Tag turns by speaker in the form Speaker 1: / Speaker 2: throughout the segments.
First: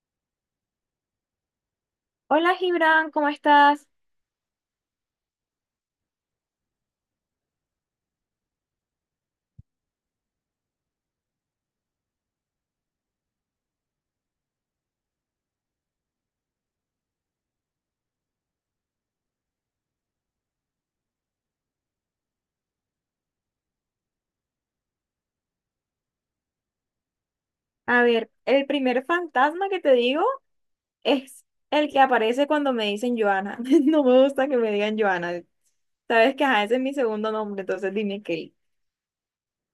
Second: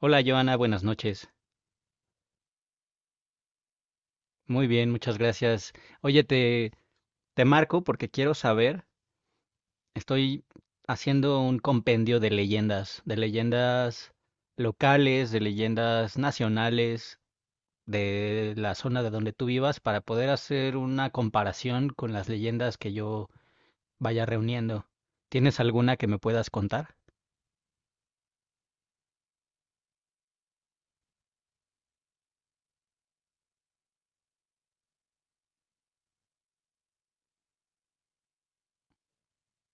Speaker 1: Hola Joana, buenas noches.
Speaker 2: Hola Gibran, ¿cómo estás?
Speaker 1: Muy bien, muchas gracias. Oye, te marco porque quiero saber, estoy haciendo un compendio de leyendas locales, de leyendas nacionales, de la zona de donde tú vivas, para poder hacer una comparación con las leyendas que yo vaya reuniendo. ¿Tienes alguna que me puedas contar?
Speaker 2: A ver, el primer fantasma que te digo es el que aparece cuando me dicen Joana. No me gusta que me digan Joana. Sabes que ajá, ese es mi segundo nombre, entonces dime Kelly.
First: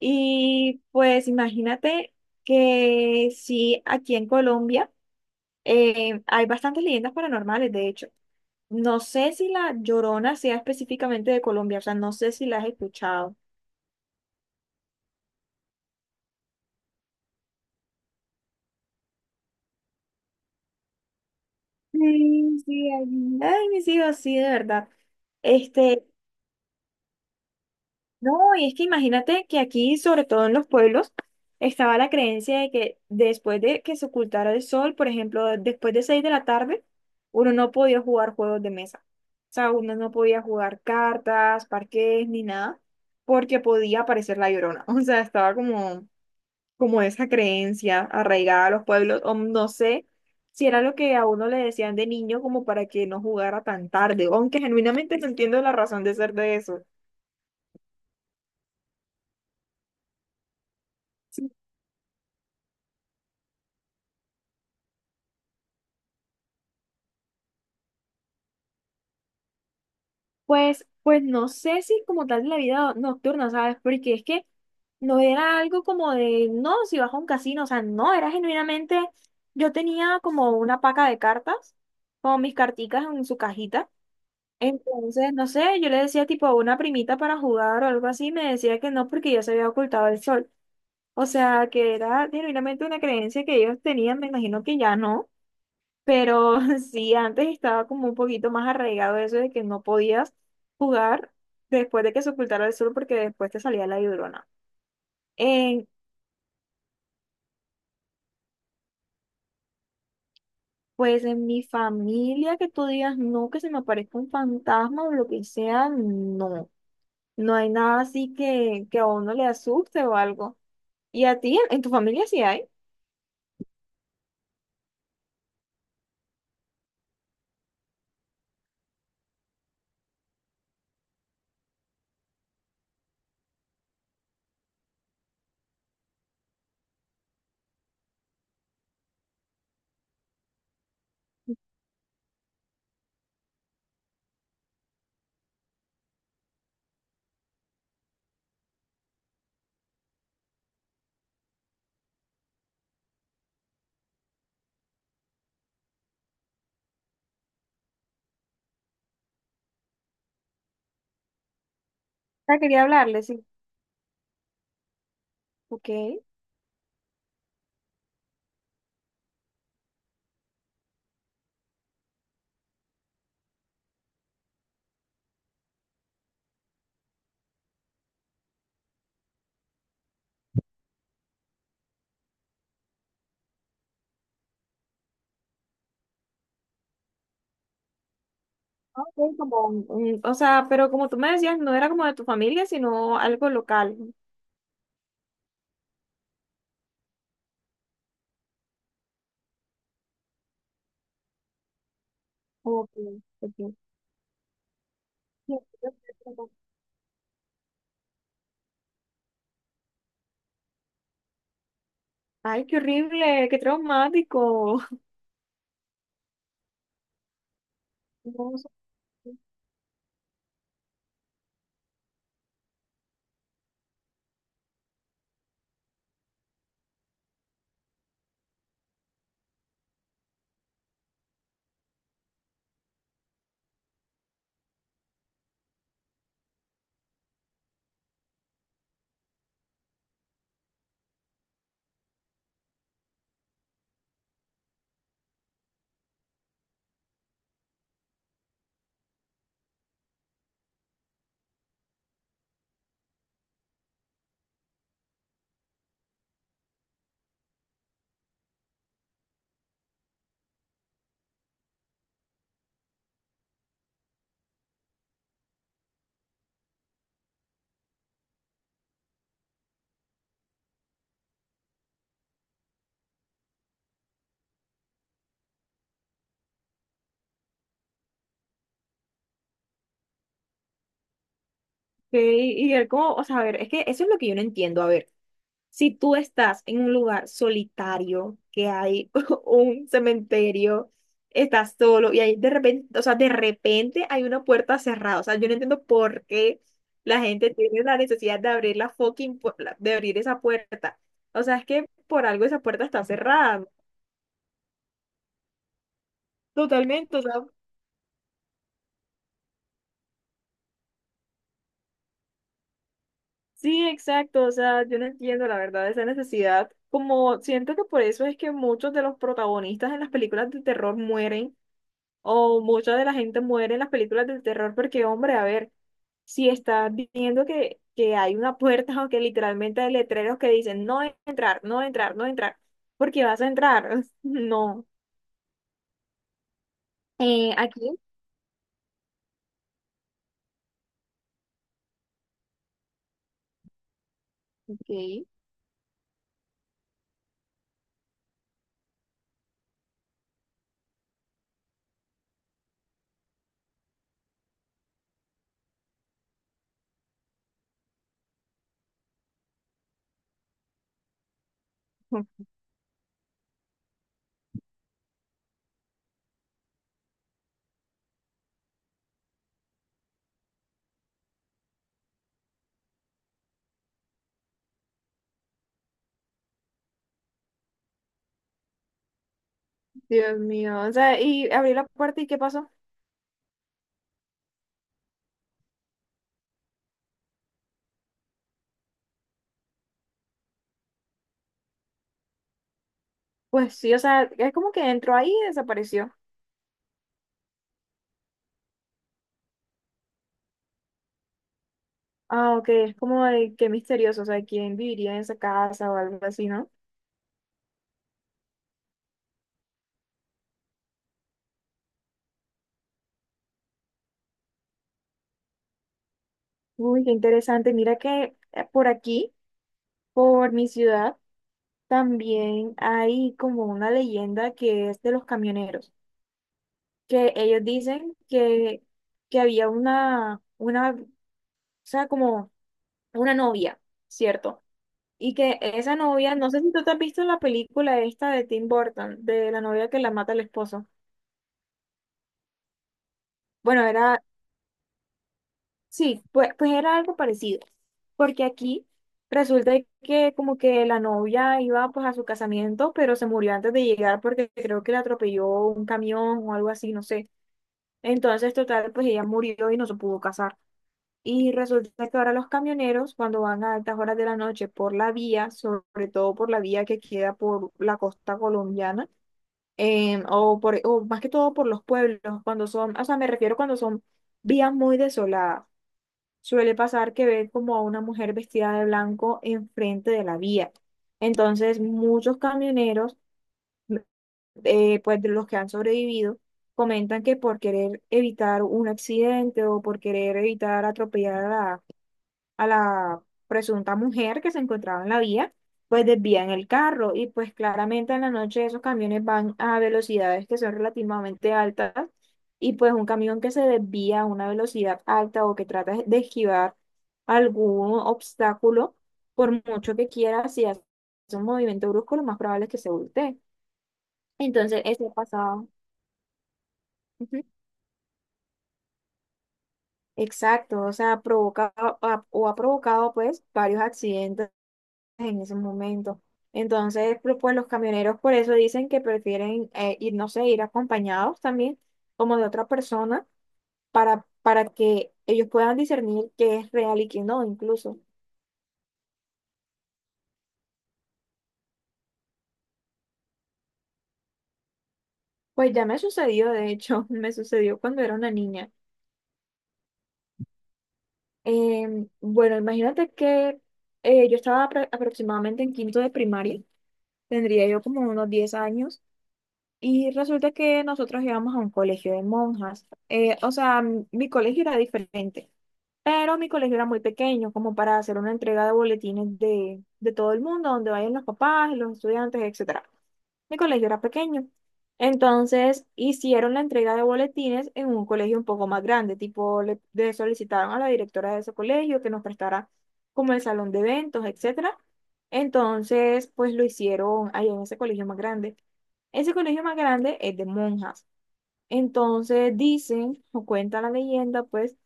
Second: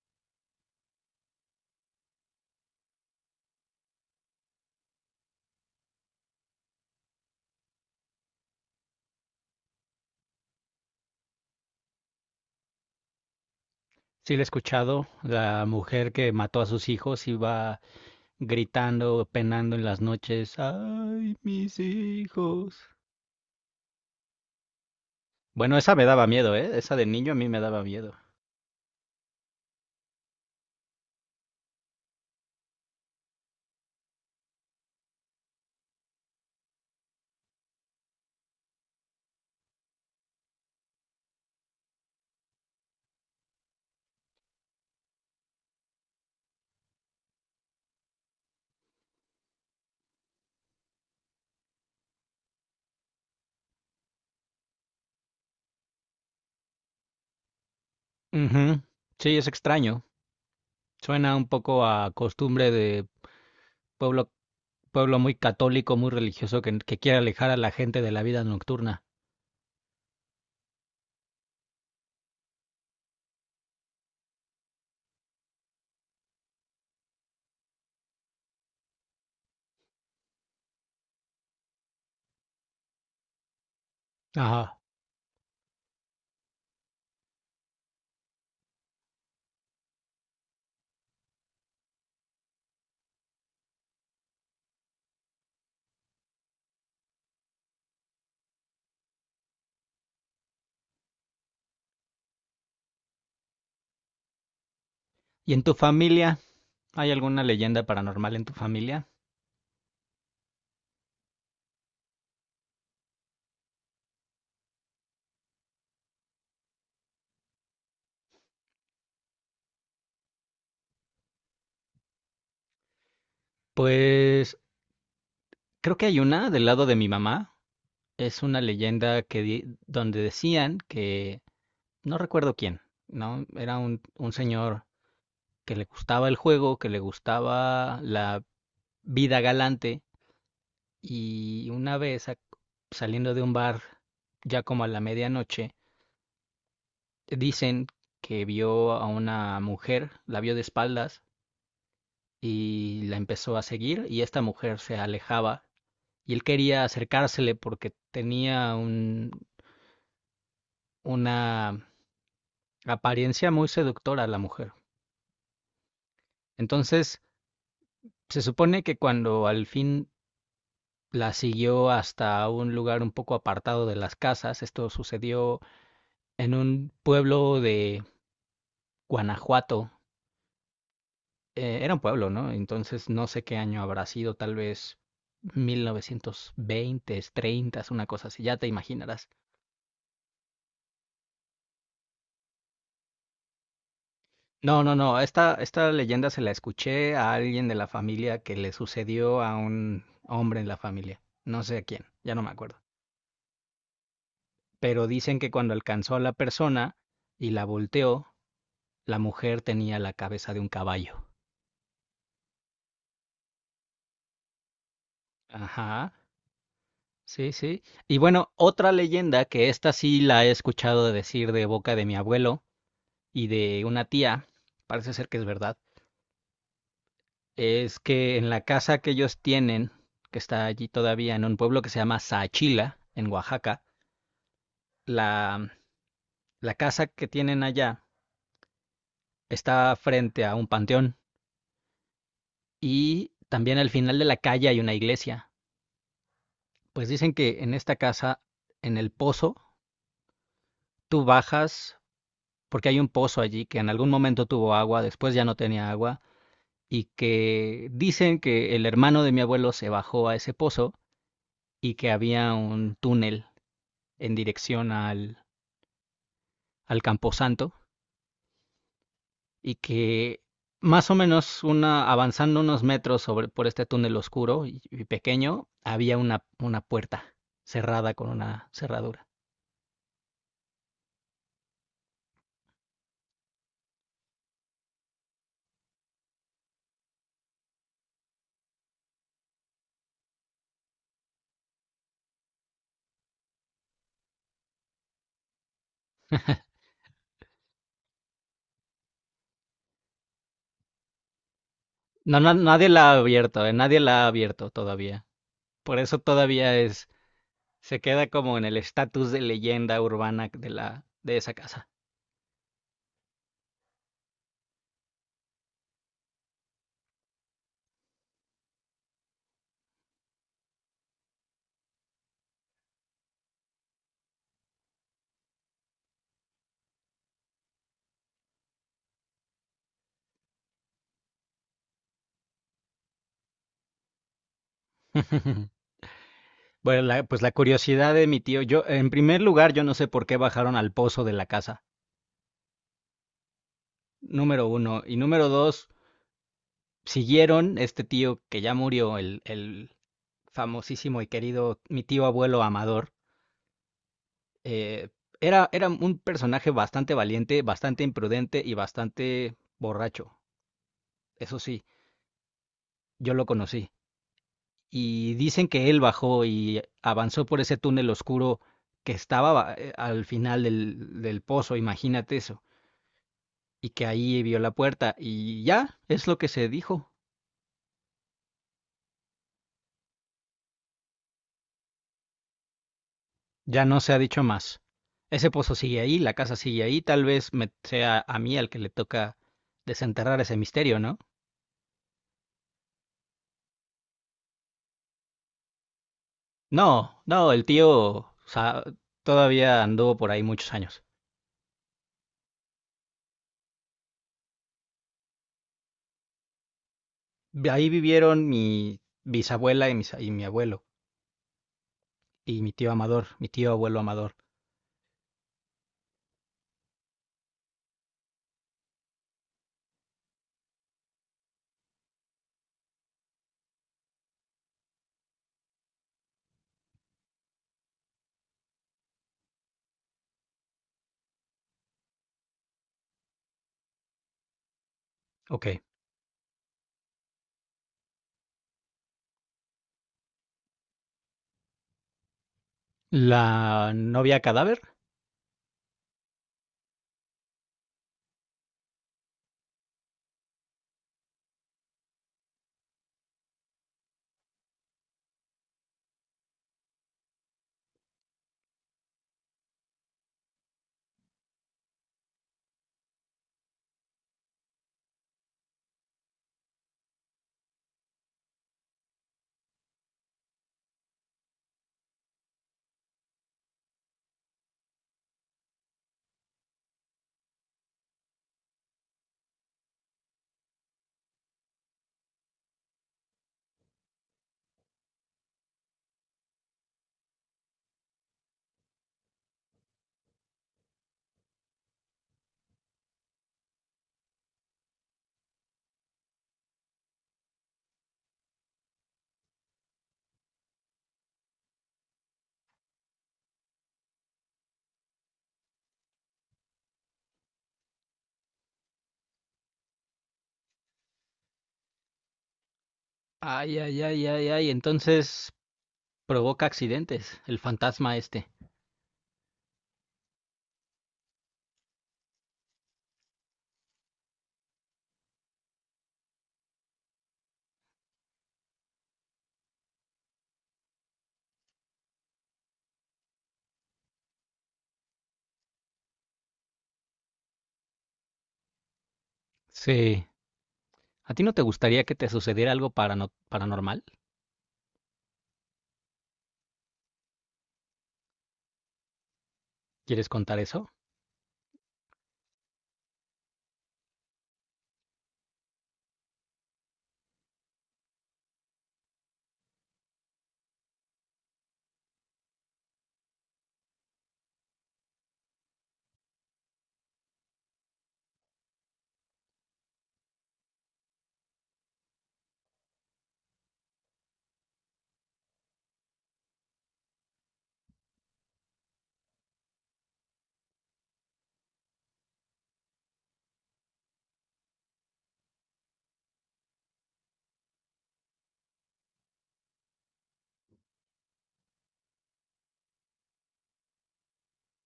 Speaker 2: Y pues imagínate que sí, aquí en Colombia hay bastantes leyendas paranormales, de hecho. No sé si la Llorona sea específicamente de Colombia, o sea, no sé si la has escuchado.
Speaker 1: Sí, la he escuchado, la mujer que mató a sus hijos iba gritando, penando en las noches, ay, mis
Speaker 2: Sí,
Speaker 1: hijos.
Speaker 2: sí, ay, ay, mis hijos, sí, de verdad.
Speaker 1: Bueno, esa me
Speaker 2: Este,
Speaker 1: daba miedo, ¿eh? Esa de niño a mí me daba miedo.
Speaker 2: No, y es que imagínate que aquí, sobre todo en los pueblos, estaba la creencia de que después de que se ocultara el sol, por ejemplo, después de 6 de la tarde, uno no podía jugar juegos de mesa. O sea, uno no podía jugar cartas, parques, ni nada, porque podía aparecer la llorona. O sea, estaba como, como esa creencia arraigada a los pueblos, o no sé si era lo que a uno le decían de niño como para que no jugara tan tarde, aunque genuinamente no entiendo la razón de ser de eso.
Speaker 1: Ujú. Sí, es extraño. Suena un poco a costumbre de pueblo, pueblo muy católico, muy religioso, que quiere alejar a la gente de la vida nocturna.
Speaker 2: Pues, no sé si como tal de la vida nocturna, ¿sabes? Porque es que no era algo como de, no, si vas a un casino, o sea, no, era genuinamente, yo tenía como una paca de cartas, como mis carticas en su cajita.
Speaker 1: Ajá.
Speaker 2: Entonces, no sé, yo le decía tipo a una primita para jugar o algo así, me decía que no porque ya se había ocultado el sol. O sea, que era genuinamente una creencia que ellos tenían, me imagino que ya no. Pero sí, antes estaba como un poquito más arraigado eso de que no podías jugar después de que se ocultara el sol porque después te salía la llorona.
Speaker 1: ¿Y en tu
Speaker 2: En-
Speaker 1: familia? ¿Hay alguna leyenda paranormal en tu familia?
Speaker 2: pues en mi familia que tú digas no, que se me aparezca un fantasma o lo que sea, no. No hay nada así que a uno le asuste o algo. ¿Y a ti, en tu familia sí hay?
Speaker 1: Pues creo que hay una del lado de mi mamá. Es una leyenda donde decían que no recuerdo quién, ¿no? Era un señor que le gustaba el juego, que le gustaba la vida galante y saliendo de un bar ya como a la medianoche, dicen que vio a una mujer, la vio de espaldas y la empezó a seguir y esta mujer se alejaba y él quería acercársele porque una
Speaker 2: Ah, quería hablarle, sí.
Speaker 1: apariencia muy seductora la mujer.
Speaker 2: Ok.
Speaker 1: Entonces, se supone que cuando al fin la siguió hasta un lugar un poco apartado de las casas. Esto sucedió en un pueblo de Guanajuato. Era un pueblo, ¿no? Entonces no sé qué año habrá sido, tal vez 1920, 30, una cosa así, ya te
Speaker 2: Ah,
Speaker 1: imaginarás.
Speaker 2: ok, como o sea, pero como tú me decías, no era como de tu familia, sino algo local.
Speaker 1: No, no, no, esta leyenda se la escuché a alguien de la familia que le sucedió a un hombre en la familia, no sé a quién, ya no me acuerdo.
Speaker 2: Ok, ok.
Speaker 1: Pero dicen que cuando alcanzó a la persona y la volteó, la mujer tenía la cabeza de un caballo.
Speaker 2: Ay, qué horrible, qué traumático.
Speaker 1: Ajá. Sí, sí. Y bueno,
Speaker 2: No, o sea,
Speaker 1: otra
Speaker 2: ok,
Speaker 1: leyenda que esta sí la he escuchado decir de boca de mi abuelo y de una tía, parece ser que es verdad, es que en la casa que ellos tienen, que está allí todavía en un pueblo que se llama Saachila, en Oaxaca, la, la casa que tienen allá está frente a un panteón y también al final de la calle hay una iglesia. Pues dicen que en esta casa, en el pozo, tú bajas porque hay un pozo allí que en algún momento tuvo agua, después ya no tenía agua, y que dicen que el hermano de mi abuelo se bajó a ese pozo y que había un túnel en dirección al Camposanto y que más o menos avanzando unos metros sobre, por este túnel oscuro y pequeño, había una puerta cerrada con una cerradura.
Speaker 2: y él como, o sea, a ver, es que eso es lo que yo no entiendo. A ver, si tú estás en un lugar solitario, que hay un cementerio, estás solo y ahí de repente, o sea, de repente hay una puerta cerrada. O sea, yo no entiendo por qué la gente tiene la necesidad de abrir la fucking, de abrir esa puerta. O sea, es que por
Speaker 1: No,
Speaker 2: algo
Speaker 1: no,
Speaker 2: esa puerta
Speaker 1: nadie
Speaker 2: está
Speaker 1: la ha abierto,
Speaker 2: cerrada.
Speaker 1: nadie la ha abierto todavía. Por eso todavía es.
Speaker 2: Totalmente, o sea,
Speaker 1: Se queda como en el estatus de leyenda urbana de de esa casa.
Speaker 2: sí, exacto. O sea, yo no entiendo la verdad esa necesidad. Como siento que por eso es que muchos de los protagonistas en las películas de terror mueren o mucha de la gente muere en las películas de terror porque, hombre, a ver, si estás viendo que hay una puerta o que literalmente hay letreros que dicen no entrar, no entrar, no entrar, porque vas a entrar. No.
Speaker 1: Bueno, pues la
Speaker 2: Aquí.
Speaker 1: curiosidad de mi tío, yo, en primer lugar, yo no sé por qué bajaron al pozo de la casa, número uno. Y
Speaker 2: Ok.
Speaker 1: número dos, siguieron este tío que ya murió, el famosísimo y querido, mi tío abuelo Amador. eh, era un personaje bastante valiente, bastante imprudente y bastante borracho. Eso sí, yo lo conocí. Y dicen que él bajó y avanzó por ese túnel oscuro que al final del pozo, imagínate eso, y que ahí vio la puerta y ya es lo que se dijo,
Speaker 2: Dios mío, o sea, y abrí la puerta y ¿qué pasó?
Speaker 1: ya no se ha dicho más. Ese pozo sigue ahí, la casa sigue ahí, tal vez me sea a mí al que le toca desenterrar ese misterio, ¿no?
Speaker 2: Pues sí, o sea, es como que entró ahí y desapareció.
Speaker 1: No, no, todavía anduvo por ahí muchos años.
Speaker 2: Ah, ok, es como de qué misterioso, o sea, quién viviría en esa casa o algo así, ¿no?
Speaker 1: Ahí vivieron mi bisabuela y mi abuelo, y mi tío Amador, mi tío abuelo Amador.
Speaker 2: Uy, qué interesante. Mira que por aquí, por mi ciudad, también hay como una leyenda que es de los camioneros, que ellos dicen que había o sea, como una novia, ¿cierto? Y que
Speaker 1: Ok.
Speaker 2: esa novia, no sé si tú te has visto la película esta de Tim Burton, de la novia que la mata el esposo. Bueno,
Speaker 1: La
Speaker 2: era,
Speaker 1: novia cadáver.
Speaker 2: sí, pues era algo parecido, porque aquí resulta que como que la novia iba pues a su casamiento, pero se murió antes de llegar porque creo que le atropelló un camión o algo así, no sé. Entonces, total, pues ella murió y no se pudo casar. Y resulta que ahora los camioneros, cuando van a altas horas de la noche por la vía, sobre todo por la vía que queda por la costa colombiana, o más que todo por los pueblos, cuando son, o sea, me refiero cuando son vías muy desoladas suele pasar que ven como a una mujer vestida de blanco enfrente de la vía. Entonces, muchos camioneros, pues de los que han sobrevivido, comentan que por querer evitar un accidente o por querer evitar atropellar a la presunta mujer que se encontraba en la vía, pues desvían el carro y pues claramente en la noche esos camiones van a velocidades que son relativamente altas y pues un camión que se desvía a una velocidad alta o que trata de esquivar algún obstáculo, por mucho que quiera, si hace un movimiento brusco, lo más probable es que se voltee.
Speaker 1: Ay, ay, ay, ay, ay.
Speaker 2: Entonces, eso ha
Speaker 1: Entonces
Speaker 2: pasado.
Speaker 1: provoca accidentes,
Speaker 2: Ujú.
Speaker 1: el fantasma este.
Speaker 2: Exacto, o sea, provoca o ha provocado pues varios accidentes en ese momento. Entonces, pero, pues los camioneros por eso dicen que prefieren ir, no sé, ir acompañados también, como de otra persona, para que ellos puedan discernir qué es real y qué no, incluso.
Speaker 1: Sí. ¿A ti no te gustaría que te sucediera algo paranormal?
Speaker 2: Pues ya me sucedió, de hecho, me sucedió cuando era una niña.
Speaker 1: ¿Quieres contar eso?
Speaker 2: Bueno, imagínate que yo estaba aproximadamente en quinto de primaria, tendría yo como unos 10 años. Y resulta que nosotros íbamos a un colegio de monjas. O sea, mi colegio era diferente, pero mi colegio era muy pequeño, como para hacer una entrega de boletines de todo el mundo, donde vayan los papás, los estudiantes, etc. Mi colegio era pequeño. Entonces hicieron la entrega de boletines en un colegio un poco más grande, tipo le solicitaron a la directora de ese colegio que nos prestara como el salón de eventos, etcétera. Entonces, pues lo hicieron ahí en ese colegio más grande. Ese colegio más grande es de monjas. Entonces dicen, o cuenta la leyenda, pues,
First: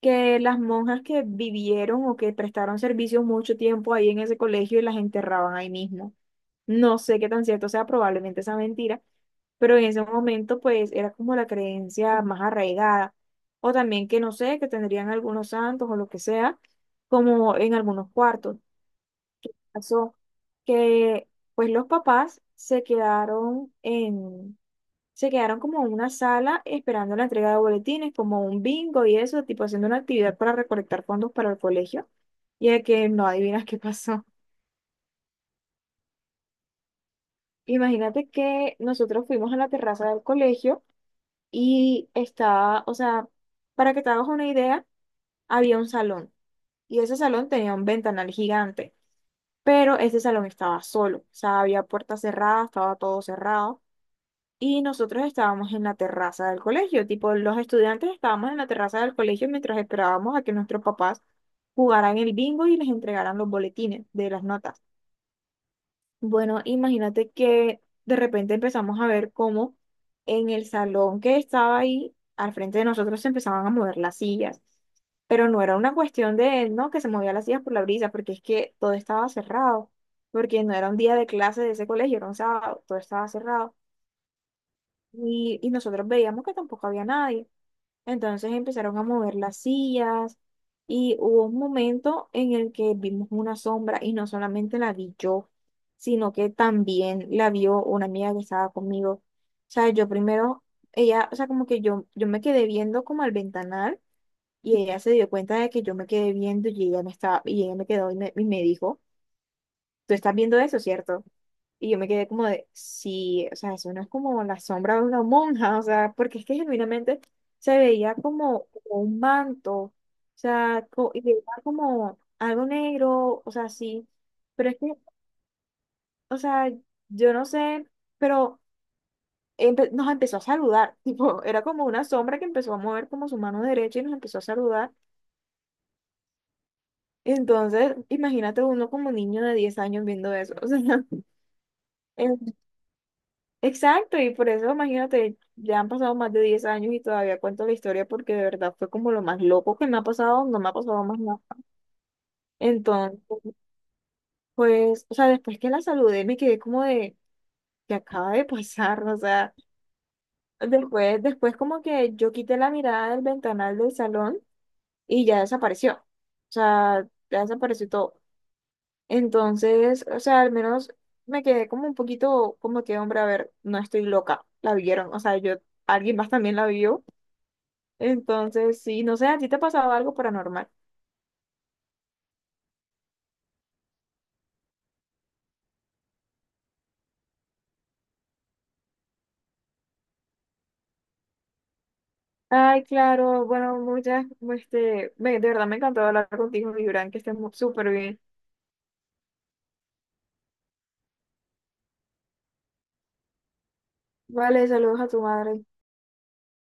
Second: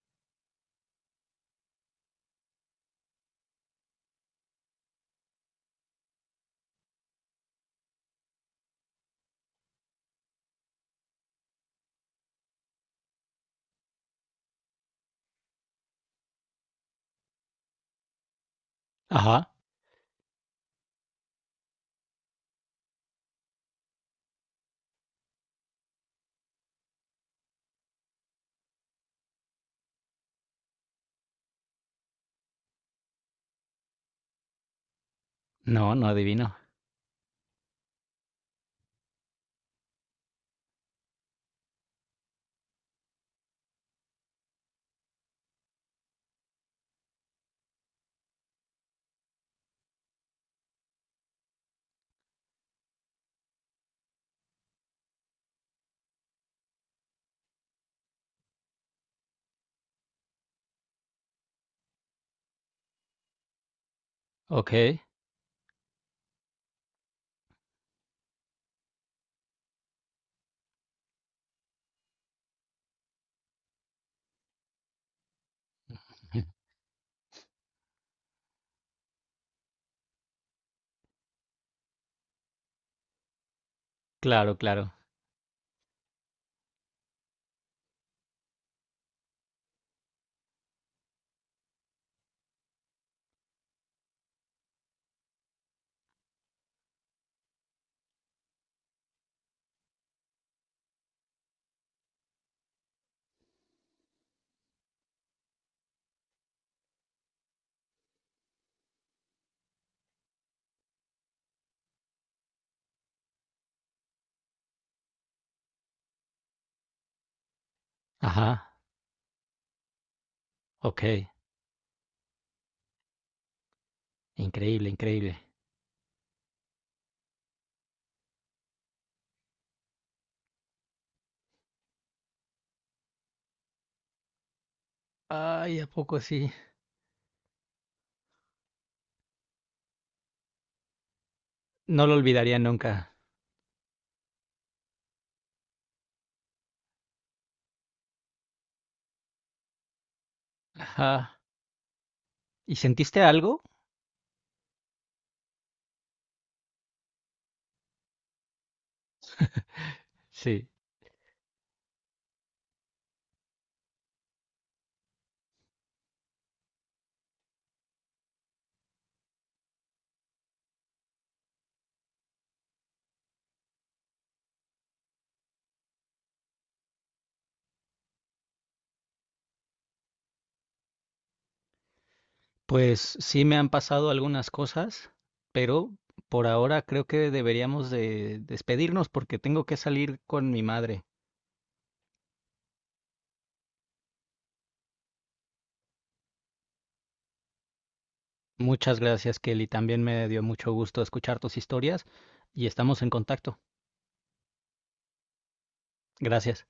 Speaker 2: que las monjas que vivieron o que prestaron servicio mucho tiempo ahí en ese colegio y las enterraban ahí mismo. No sé qué tan cierto sea, probablemente sea mentira, pero en ese momento pues era como la creencia más arraigada. O también que no sé, que tendrían algunos santos o lo que sea, como en algunos cuartos.
Speaker 1: Ajá.
Speaker 2: Pasó que pues los papás se quedaron como en una sala esperando la entrega de boletines, como un bingo y eso, tipo haciendo una actividad para recolectar fondos para el colegio. Y de que no adivinas qué pasó.
Speaker 1: No, no adivino.
Speaker 2: Imagínate que nosotros fuimos a la terraza del colegio y estaba, o sea, para que te hagas una idea, había un salón y ese salón tenía un ventanal gigante, pero ese salón estaba solo, o sea, había puertas cerradas, estaba todo cerrado. Y nosotros estábamos en la terraza del colegio, tipo los estudiantes estábamos en la terraza del colegio mientras esperábamos a que nuestros papás jugaran el bingo y les entregaran los boletines de las notas.
Speaker 1: Ok.
Speaker 2: Bueno, imagínate que de repente empezamos a ver cómo en el salón que estaba ahí, al frente de nosotros, se empezaban a mover las sillas. Pero no era una cuestión de, no, que se movían las sillas por la brisa, porque es que todo estaba cerrado, porque no era un día de clase de ese colegio, era un sábado, todo estaba cerrado.
Speaker 1: Claro, claro.
Speaker 2: Y nosotros veíamos que tampoco había nadie. Entonces empezaron a mover las sillas y hubo un momento en el que vimos una sombra y no solamente la vi yo, sino que también la vio una amiga que estaba conmigo. O sea, yo primero, ella, o sea, como que yo me quedé viendo como al ventanal y ella se dio cuenta de que yo me quedé viendo y ella me estaba, y ella me quedó y me dijo, tú estás viendo eso, ¿cierto? Y yo me quedé como de, sí, o sea, eso no es como la sombra de una monja, o sea, porque es que genuinamente se veía como
Speaker 1: Ajá.
Speaker 2: un manto, o sea,
Speaker 1: Ok.
Speaker 2: y era como algo negro, o sea, sí, pero es
Speaker 1: Increíble,
Speaker 2: que,
Speaker 1: increíble.
Speaker 2: o sea, yo no sé, pero nos empezó a saludar, tipo, era como una sombra que empezó a mover como su mano derecha y nos empezó a saludar.
Speaker 1: Ay, ¿a poco sí?
Speaker 2: Entonces, imagínate uno como niño de 10 años viendo eso, o sea,
Speaker 1: No lo olvidaría nunca.
Speaker 2: exacto, y por eso imagínate, ya han pasado más de 10 años y todavía cuento la historia porque de verdad fue como lo más loco que me ha pasado, no me ha pasado más
Speaker 1: Ajá.
Speaker 2: nada.
Speaker 1: ¿Y sentiste
Speaker 2: Entonces,
Speaker 1: algo?
Speaker 2: pues, o sea, después que la saludé me quedé como de, ¿que acaba de pasar? O sea,
Speaker 1: Sí.
Speaker 2: después como que yo quité la mirada del ventanal del salón y ya desapareció. O sea, ya desapareció todo. Entonces, o sea, al menos me quedé como un poquito como que, hombre, a ver, no estoy loca, la vieron, o sea, yo, alguien más también la vio. Entonces, sí, no sé, ¿a ti te ha pasado algo paranormal?
Speaker 1: Pues sí me han pasado algunas cosas, pero por ahora creo que deberíamos de despedirnos porque tengo que salir con mi madre.
Speaker 2: Ay, claro, bueno, muchas, de verdad me encantó hablar contigo, Gibran, que estés súper bien.
Speaker 1: Muchas gracias, Kelly. También me dio mucho gusto escuchar tus historias y estamos en contacto.
Speaker 2: Vale, saludos a tu madre.
Speaker 1: Gracias.